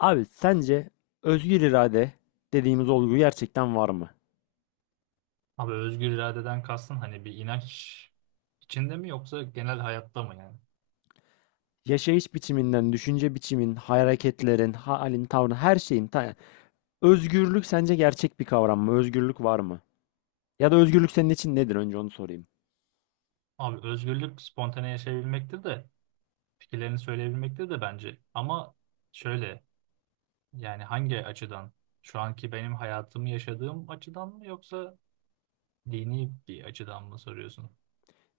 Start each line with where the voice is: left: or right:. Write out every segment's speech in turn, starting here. left: Abi sence özgür irade dediğimiz olgu gerçekten var mı?
right: Abi özgür iradeden kastın hani bir inanç içinde mi yoksa genel hayatta mı yani?
left: Yaşayış biçiminden, düşünce biçimin, hareketlerin, halin, tavrın, her şeyin. Özgürlük sence gerçek bir kavram mı? Özgürlük var mı? Ya da özgürlük senin için nedir? Önce onu sorayım.
right: Abi özgürlük spontane yaşayabilmektir de fikirlerini söyleyebilmektir de bence. Ama şöyle yani hangi açıdan? Şu anki benim hayatımı yaşadığım açıdan mı yoksa dini bir açıdan mı soruyorsun?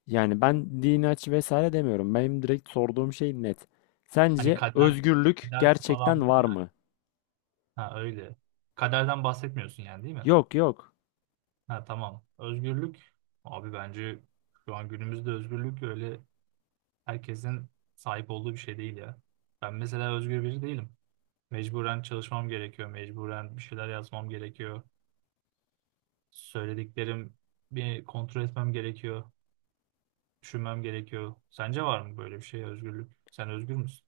left: Yani ben dini aç vesaire demiyorum. Benim direkt sorduğum şey net.
right: Hani
left: Sence
right: kader,
left: özgürlük
right: kader falan mı
left: gerçekten var
right: yani?
left: mı?
right: Ha öyle. Kaderden bahsetmiyorsun yani değil mi?
left: Yok yok.
right: Ha tamam. Özgürlük abi bence şu an günümüzde özgürlük öyle herkesin sahip olduğu bir şey değil ya. Ben mesela özgür biri değilim. Mecburen çalışmam gerekiyor. Mecburen bir şeyler yazmam gerekiyor. Söylediklerim bir kontrol etmem gerekiyor. Düşünmem gerekiyor. Sence var mı böyle bir şey özgürlük? Sen özgür müsün?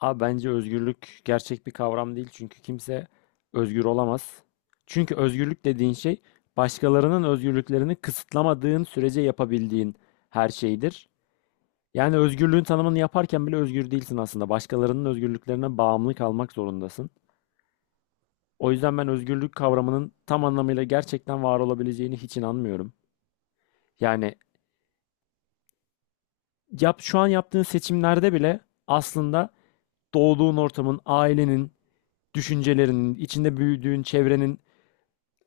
left: Abi bence özgürlük gerçek bir kavram değil çünkü kimse özgür olamaz. Çünkü özgürlük dediğin şey başkalarının özgürlüklerini kısıtlamadığın sürece yapabildiğin her şeydir. Yani özgürlüğün tanımını yaparken bile özgür değilsin aslında. Başkalarının özgürlüklerine bağımlı kalmak zorundasın. O yüzden ben özgürlük kavramının tam anlamıyla gerçekten var olabileceğini hiç inanmıyorum. Yani yap şu an yaptığın seçimlerde bile aslında doğduğun ortamın, ailenin, düşüncelerinin, içinde büyüdüğün çevrenin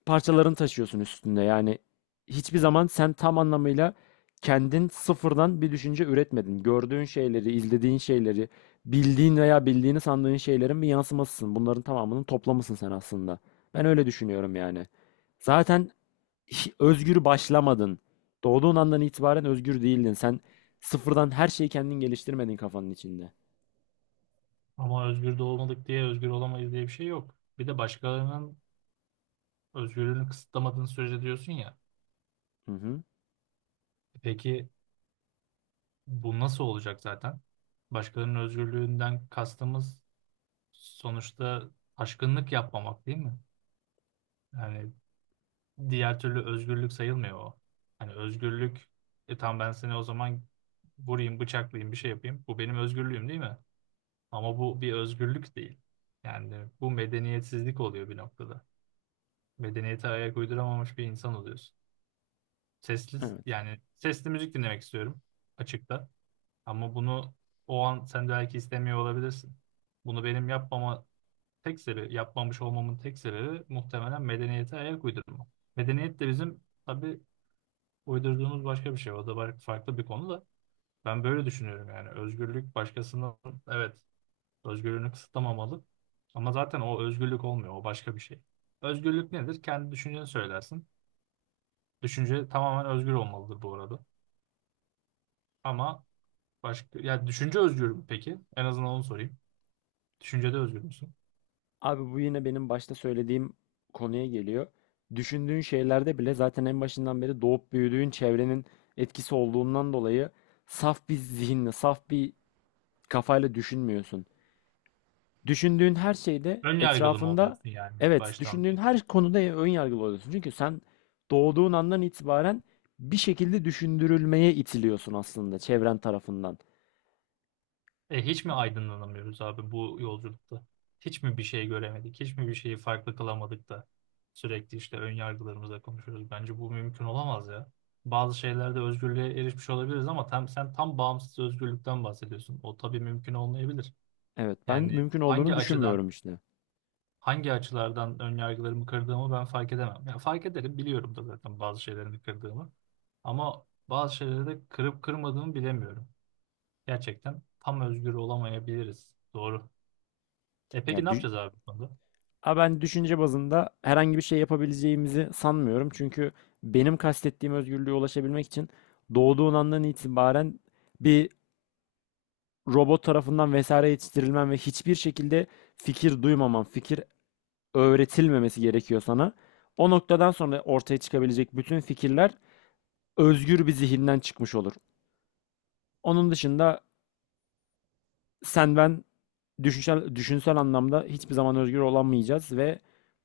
left: parçalarını taşıyorsun üstünde. Yani hiçbir zaman sen tam anlamıyla kendin sıfırdan bir düşünce üretmedin. Gördüğün şeyleri, izlediğin şeyleri, bildiğin veya bildiğini sandığın şeylerin bir yansımasısın. Bunların tamamının toplamısın sen aslında. Ben öyle düşünüyorum yani. Zaten özgür başlamadın. Doğduğun andan itibaren özgür değildin. Sen sıfırdan her şeyi kendin geliştirmedin kafanın içinde.
right: Ama özgür de olmadık diye özgür olamayız diye bir şey yok. Bir de başkalarının özgürlüğünü kısıtlamadığın sürece diyorsun ya.
left: Hı hı.
right: E peki, bu nasıl olacak zaten? Başkalarının özgürlüğünden kastımız sonuçta aşkınlık yapmamak değil mi? Yani diğer türlü özgürlük sayılmıyor o. Hani özgürlük, e tamam, ben seni o zaman vurayım, bıçaklayayım, bir şey yapayım. Bu benim özgürlüğüm değil mi? Ama bu bir özgürlük değil. Yani bu medeniyetsizlik oluyor bir noktada. Medeniyete ayak uyduramamış bir insan oluyorsun. Sesli,
left: Evet.
right: yani sesli müzik dinlemek istiyorum açıkta. Ama bunu o an sen belki istemiyor olabilirsin. Bunu benim yapmama tek sebebi, yapmamış olmamın tek sebebi muhtemelen medeniyete ayak uydurma. Medeniyet de bizim tabii uydurduğumuz başka bir şey. O da farklı bir konu da. Ben böyle düşünüyorum yani. Özgürlük başkasının, evet, özgürlüğünü kısıtlamamalı. Ama zaten o özgürlük olmuyor. O başka bir şey. Özgürlük nedir? Kendi düşünceni söylersin. Düşünce tamamen özgür olmalıdır bu arada. Ama başka ya düşünce özgür mü peki? En azından onu sorayım. Düşüncede özgür müsün?
left: Abi bu yine benim başta söylediğim konuya geliyor. Düşündüğün şeylerde bile zaten en başından beri doğup büyüdüğün çevrenin etkisi olduğundan dolayı saf bir zihinle, saf bir kafayla düşünmüyorsun. Düşündüğün her şeyde
right: Ön yargılı mı
left: etrafında
right: oluyorsun yani
left: evet,
right: baştan?
left: düşündüğün her konuda ön yargılı oluyorsun. Çünkü sen doğduğun andan itibaren bir şekilde düşündürülmeye itiliyorsun aslında çevren tarafından.
right: E, hiç mi aydınlanamıyoruz abi bu yolculukta? Hiç mi bir şey göremedik? Hiç mi bir şeyi farklı kılamadık da sürekli işte ön yargılarımızla konuşuyoruz? Bence bu mümkün olamaz ya. Bazı şeylerde özgürlüğe erişmiş olabiliriz ama tam, sen tam bağımsız özgürlükten bahsediyorsun. O tabii mümkün olmayabilir.
left: Evet, ben
right: Yani
left: mümkün
right: hangi
left: olduğunu
right: açıdan,
left: düşünmüyorum işte.
right: hangi açılardan ön yargılarımı kırdığımı ben fark edemem. Yani fark ederim, biliyorum da zaten bazı şeylerini kırdığımı. Ama bazı şeyleri de kırıp kırmadığımı bilemiyorum. Gerçekten tam özgür olamayabiliriz. Doğru. E
left: Ya
right: peki ne
left: dü-
right: yapacağız abi bu konuda?
left: Ama ben düşünce bazında herhangi bir şey yapabileceğimizi sanmıyorum. Çünkü benim kastettiğim özgürlüğe ulaşabilmek için doğduğun andan itibaren bir robot tarafından vesaire yetiştirilmen ve hiçbir şekilde fikir duymaman, fikir öğretilmemesi gerekiyor sana. O noktadan sonra ortaya çıkabilecek bütün fikirler özgür bir zihinden çıkmış olur. Onun dışında sen ben düşünsel, düşünsel anlamda hiçbir zaman özgür olamayacağız ve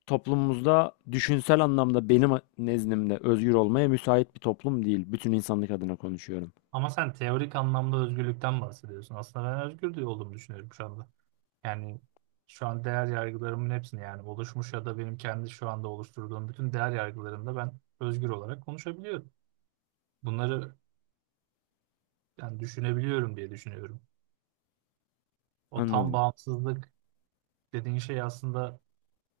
left: toplumumuzda düşünsel anlamda benim nezdimde özgür olmaya müsait bir toplum değil. Bütün insanlık adına konuşuyorum.
right: Ama sen teorik anlamda özgürlükten bahsediyorsun. Aslında ben özgür de olduğumu düşünüyorum şu anda. Yani şu an değer yargılarımın hepsini, yani oluşmuş ya da benim kendi şu anda oluşturduğum bütün değer yargılarımda ben özgür olarak konuşabiliyorum. Bunları yani düşünebiliyorum diye düşünüyorum. O tam
left: Anladım.
right: bağımsızlık dediğin şey aslında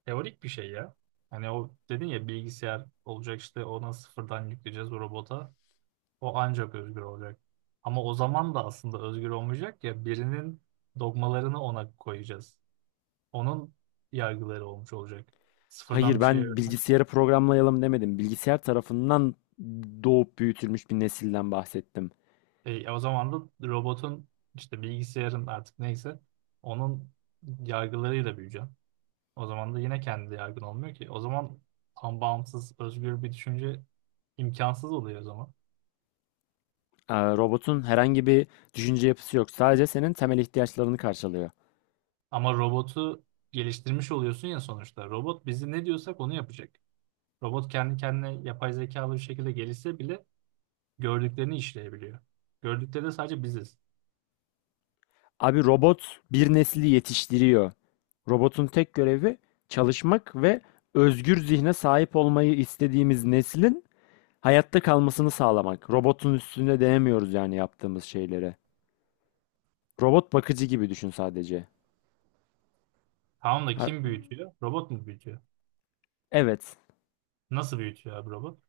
right: teorik bir şey ya. Hani o dedin ya bilgisayar olacak işte ona sıfırdan yükleyeceğiz o robota. O ancak özgür olacak. Ama o zaman da aslında özgür olmayacak ya, birinin dogmalarını ona koyacağız. Onun yargıları olmuş olacak.
left: Hayır
right: Sıfırdan bir şey
left: ben
right: öğren.
left: bilgisayarı programlayalım demedim. Bilgisayar tarafından doğup büyütülmüş bir nesilden bahsettim.
right: E, o zaman da robotun işte bilgisayarın artık neyse onun yargılarıyla büyüyeceğim. O zaman da yine kendi yargın olmuyor ki. O zaman tam bağımsız, özgür bir düşünce imkansız oluyor o zaman.
left: Robotun herhangi bir düşünce yapısı yok. Sadece senin temel ihtiyaçlarını karşılıyor.
right: Ama robotu geliştirmiş oluyorsun ya sonuçta. Robot bizi ne diyorsak onu yapacak. Robot kendi kendine yapay zekalı bir şekilde gelişse bile gördüklerini işleyebiliyor. Gördükleri de sadece biziz.
left: Abi robot bir nesli yetiştiriyor. Robotun tek görevi çalışmak ve özgür zihne sahip olmayı istediğimiz neslin hayatta kalmasını sağlamak. Robotun üstüne denemiyoruz yani yaptığımız şeylere. Robot bakıcı gibi düşün sadece.
right: Tamam da
left: Ha-
right: kim büyütüyor? Robot mu büyütüyor?
left: evet.
right: Nasıl büyütüyor abi robot?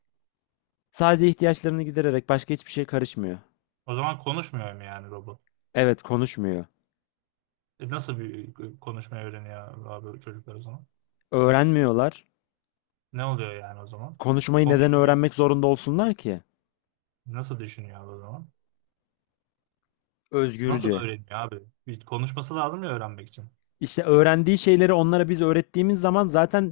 left: Sadece ihtiyaçlarını gidererek başka hiçbir şey karışmıyor.
right: O zaman konuşmuyor mu yani robot?
left: Evet, konuşmuyor.
right: E nasıl bir konuşmayı öğreniyor abi çocuklar o zaman?
left: Öğrenmiyorlar.
right: Ne oluyor yani o zaman?
left: Konuşmayı neden
right: Konuşmuyor.
left: öğrenmek zorunda olsunlar ki?
right: Nasıl düşünüyor abi o zaman? Nasıl
left: Özgürce.
right: öğreniyor abi? Bir konuşması lazım ya öğrenmek için.
left: İşte öğrendiği şeyleri onlara biz öğrettiğimiz zaman zaten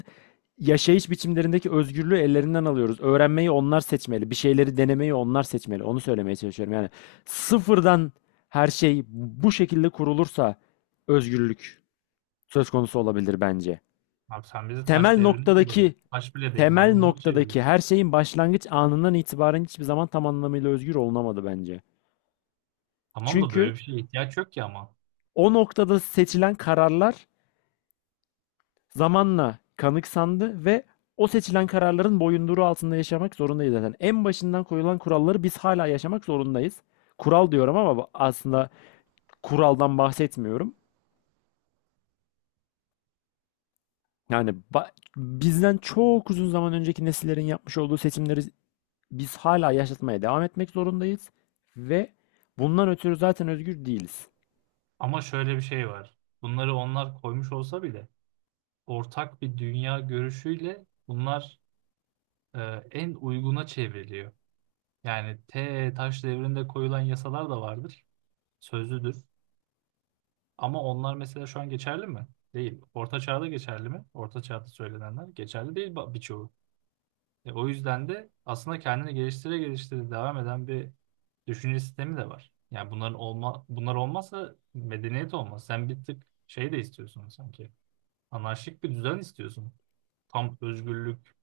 left: yaşayış biçimlerindeki özgürlüğü ellerinden alıyoruz. Öğrenmeyi onlar seçmeli. Bir şeyleri denemeyi onlar seçmeli. Onu söylemeye çalışıyorum. Yani sıfırdan her şey bu şekilde kurulursa özgürlük söz konusu olabilir bence.
right: Abi sen bizi
left: Temel
right: taş devrinde yolladın.
left: noktadaki
right: Taş bile değil,
left: temel
right: maymuna çevirdin.
left: noktadaki her şeyin başlangıç anından itibaren hiçbir zaman tam anlamıyla özgür olunamadı bence.
right: Tamam da böyle
left: Çünkü
right: bir şeye ihtiyaç yok ki ama.
left: o noktada seçilen kararlar zamanla kanıksandı ve o seçilen kararların boyunduruğu altında yaşamak zorundayız zaten. En başından koyulan kuralları biz hala yaşamak zorundayız. Kural diyorum ama aslında kuraldan bahsetmiyorum. Yani bizden çok uzun zaman önceki nesillerin yapmış olduğu seçimleri biz hala yaşatmaya devam etmek zorundayız ve bundan ötürü zaten özgür değiliz.
right: Ama şöyle bir şey var. Bunları onlar koymuş olsa bile ortak bir dünya görüşüyle bunlar, e, en uyguna çevriliyor. Yani taş devrinde koyulan yasalar da vardır. Sözlüdür. Ama onlar mesela şu an geçerli mi? Değil. Orta çağda geçerli mi? Orta çağda söylenenler geçerli değil, birçoğu. E, o yüzden de aslında kendini geliştire geliştire devam eden bir düşünce sistemi de var. Yani bunlar olmazsa medeniyet olmaz. Sen bir tık şey de istiyorsun sanki. Anarşik bir düzen istiyorsun. Tam özgürlük.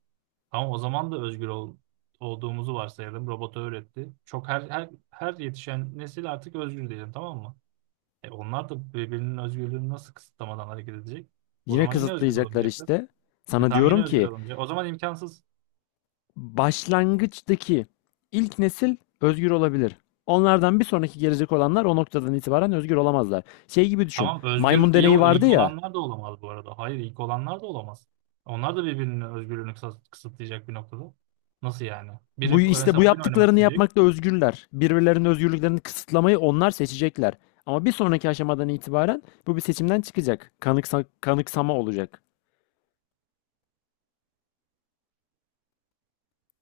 right: Tamam o zaman da olduğumuzu varsayalım. Robota öğretti. Çok her yetişen nesil artık özgür diyelim, tamam mı? E onlar da birbirinin özgürlüğünü nasıl kısıtlamadan hareket edecek? O
left: Yine
right: zaman yine özgür
left: kısıtlayacaklar
right: olamayacaklar.
left: işte.
right: E
left: Sana
right: tamam, yine
left: diyorum
right: özgür
left: ki
right: olamayacak. O zaman imkansız.
left: başlangıçtaki ilk nesil özgür olabilir. Onlardan bir sonraki gelecek olanlar o noktadan itibaren özgür olamazlar. Şey gibi düşün.
right: Tamam özgür
left: Maymun
right: iyi
left: deneyi
right: o
left: vardı
right: ilk
left: ya.
right: olanlar da olamaz bu arada. Hayır, ilk olanlar da olamaz. Onlar da birbirinin özgürlüğünü kısıtlayacak bir noktada. Nasıl yani? Biri
left: Bu işte
right: mesela
left: bu
right: oyun oynamak
left: yaptıklarını
right: isteyecek.
left: yapmakta özgürler. Birbirlerinin özgürlüklerini kısıtlamayı onlar seçecekler. Ama bir sonraki aşamadan itibaren bu bir seçimden çıkacak. Kanıksama olacak.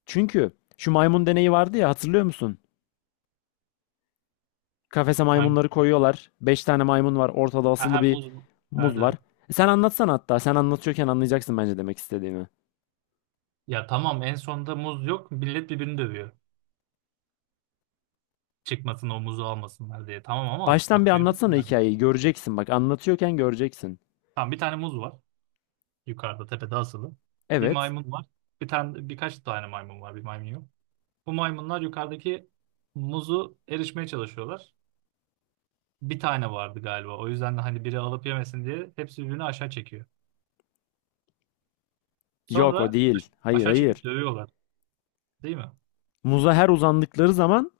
left: Çünkü şu maymun deneyi vardı ya, hatırlıyor musun? Kafese
right: Hangi?
left: maymunları koyuyorlar. 5 tane maymun var. Ortada
right: Ha,
left: asılı
right: ha,
left: bir
right: muz. Evet,
left: muz var.
right: evet.
left: E sen anlatsana hatta. Sen anlatıyorken anlayacaksın bence demek istediğimi.
right: Ya tamam, en sonunda muz yok. Millet birbirini dövüyor. Çıkmasın o muzu almasınlar diye. Tamam ama
left: Baştan bir
right: bak diyorum ki
left: anlatsana
right: ben.
left: hikayeyi. Göreceksin bak. Anlatıyorken göreceksin.
right: Tamam, bir tane muz var. Yukarıda tepede asılı. Bir
left: Evet.
right: maymun var. Birkaç tane maymun var. Bir maymun yok. Bu maymunlar yukarıdaki muzu erişmeye çalışıyorlar. Bir tane vardı galiba. O yüzden de hani biri alıp yemesin diye hepsi birbirini aşağı çekiyor.
left: Yok o
right: Sonra
left: değil. Hayır
right: aşağı çekip
left: hayır.
right: dövüyorlar, değil mi?
left: Muza her uzandıkları zaman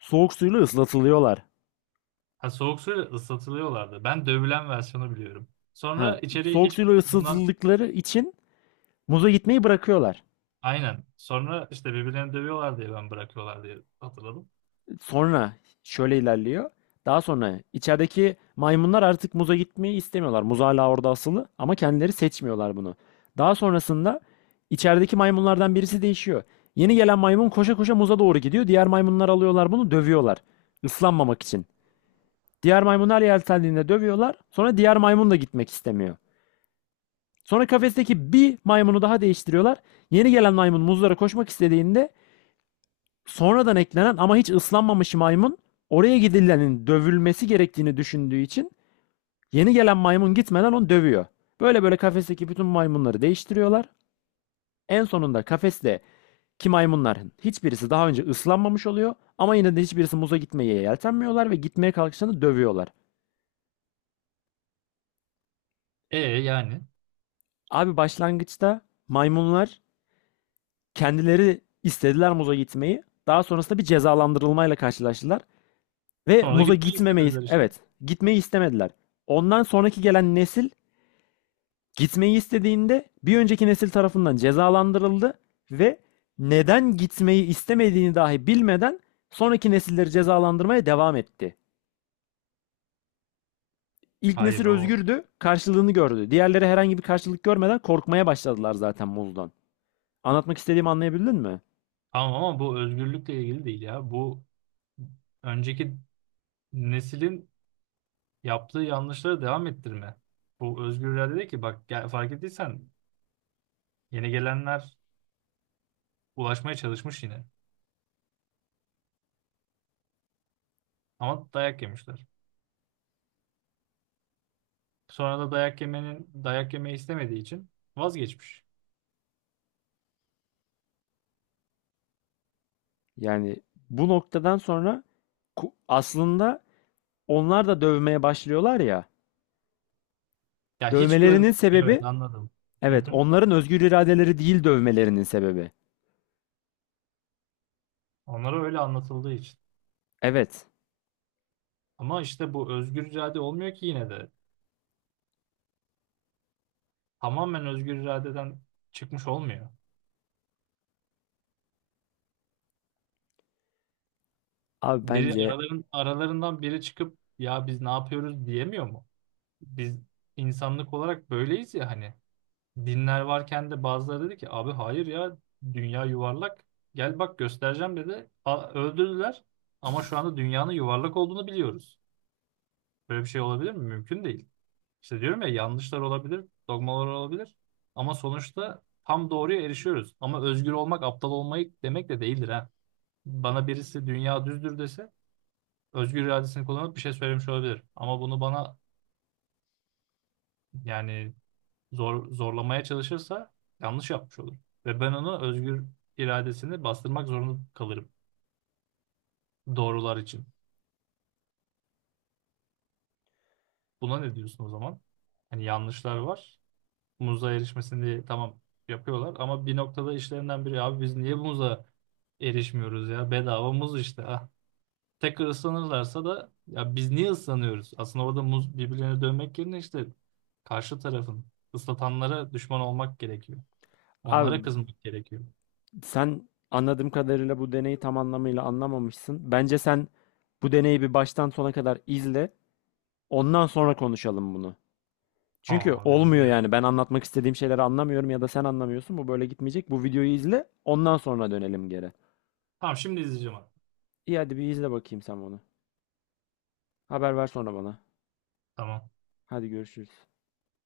left: soğuk suyla ıslatılıyorlar.
right: Ha, soğuk suyla ıslatılıyorlardı. Ben dövülen versiyonu biliyorum.
left: Ha,
right: Sonra içeriye
left: soğuk
right: hiç
left: suyla
right: bundan.
left: ıslatıldıkları için muza gitmeyi bırakıyorlar.
right: Aynen. Sonra işte birbirlerini dövüyorlar diye, ben bırakıyorlar diye hatırladım.
left: Sonra şöyle ilerliyor. Daha sonra içerideki maymunlar artık muza gitmeyi istemiyorlar. Muz hala orada asılı ama kendileri seçmiyorlar bunu. Daha sonrasında içerideki maymunlardan birisi değişiyor. Yeni gelen maymun koşa koşa muza doğru gidiyor. Diğer maymunlar alıyorlar bunu, dövüyorlar. Islanmamak için. Diğer maymunlar yeltendiğinde dövüyorlar. Sonra diğer maymun da gitmek istemiyor. Sonra kafesteki bir maymunu daha değiştiriyorlar. Yeni gelen maymun muzlara koşmak istediğinde sonradan eklenen ama hiç ıslanmamış maymun oraya gidilenin dövülmesi gerektiğini düşündüğü için yeni gelen maymun gitmeden onu dövüyor. Böyle böyle kafesteki bütün maymunları değiştiriyorlar. En sonunda kafeste ki maymunların hiçbirisi daha önce ıslanmamış oluyor ama yine de hiçbirisi muza gitmeye yeltenmiyorlar ve gitmeye kalkışlarında dövüyorlar.
right: E yani.
left: Abi başlangıçta maymunlar kendileri istediler muza gitmeyi. Daha sonrasında bir cezalandırılmayla karşılaştılar. Ve
right: Sonra da
left: muza
right: gitmek
left: gitmemeyi,
right: istemediler işte.
left: evet, gitmeyi istemediler. Ondan sonraki gelen nesil gitmeyi istediğinde bir önceki nesil tarafından cezalandırıldı ve neden gitmeyi istemediğini dahi bilmeden sonraki nesilleri cezalandırmaya devam etti. İlk
right: Hayır
left: nesil
right: o.
left: özgürdü, karşılığını gördü. Diğerleri herhangi bir karşılık görmeden korkmaya başladılar zaten muzdan. Anlatmak istediğimi anlayabildin mi?
right: Tamam ama bu özgürlükle ilgili değil ya. Bu önceki neslin yaptığı yanlışları devam ettirme. Bu özgür irade değil ki. Bak, fark ettiysen yeni gelenler ulaşmaya çalışmış yine. Ama dayak yemişler. Sonra da dayak yemenin dayak yemeyi istemediği için vazgeçmiş.
left: Yani bu noktadan sonra aslında onlar da dövmeye başlıyorlar ya.
right: Ya hiç
left: Dövmelerinin
right: görmemiş. Evet,
left: sebebi
right: anladım. Hı
left: evet,
right: hı.
left: onların özgür iradeleri değil dövmelerinin sebebi.
right: Onlara öyle anlatıldığı için.
left: Evet.
right: Ama işte bu özgür irade olmuyor ki yine de. Tamamen özgür iradeden çıkmış olmuyor.
left: Abi bence
right: Aralarından biri çıkıp ya biz ne yapıyoruz diyemiyor mu? Biz insanlık olarak böyleyiz ya hani. Dinler varken de bazıları dedi ki abi hayır ya, dünya yuvarlak. Gel bak göstereceğim dedi. Öldürdüler ama şu anda dünyanın yuvarlak olduğunu biliyoruz. Böyle bir şey olabilir mi? Mümkün değil. İşte diyorum ya, yanlışlar olabilir, dogmalar olabilir ama sonuçta tam doğruya erişiyoruz. Ama özgür olmak aptal olmayı demek de değildir ha. Bana birisi dünya düzdür dese özgür iradesini kullanıp bir şey söylemiş olabilir. Ama bunu bana yani zorlamaya çalışırsa yanlış yapmış olur. Ve ben onu özgür iradesini bastırmak zorunda kalırım doğrular için. Buna ne diyorsun o zaman? Hani yanlışlar var. Muza erişmesini diye tamam yapıyorlar ama bir noktada işlerinden biri abi biz niye muza erişmiyoruz ya, bedava muz işte ah. Tekrar ıslanırlarsa da ya biz niye ıslanıyoruz? Aslında orada muz, birbirlerine dönmek yerine işte karşı tarafın, ıslatanlara düşman olmak gerekiyor. Onlara
left: Abi
right: kızmak gerekiyor.
left: sen anladığım kadarıyla bu deneyi tam anlamıyla anlamamışsın. Bence sen bu deneyi bir baştan sona kadar izle. Ondan sonra konuşalım bunu.
right: Ha,
left: Çünkü
right: abi
left: olmuyor
right: izliyorum.
left: yani. Ben anlatmak istediğim şeyleri anlamıyorum ya da sen anlamıyorsun. Bu böyle gitmeyecek. Bu videoyu izle. Ondan sonra dönelim geri.
right: Tamam şimdi izleyeceğim abi.
left: İyi, hadi bir izle bakayım sen bunu. Haber ver sonra bana.
right: Tamam.
left: Hadi görüşürüz.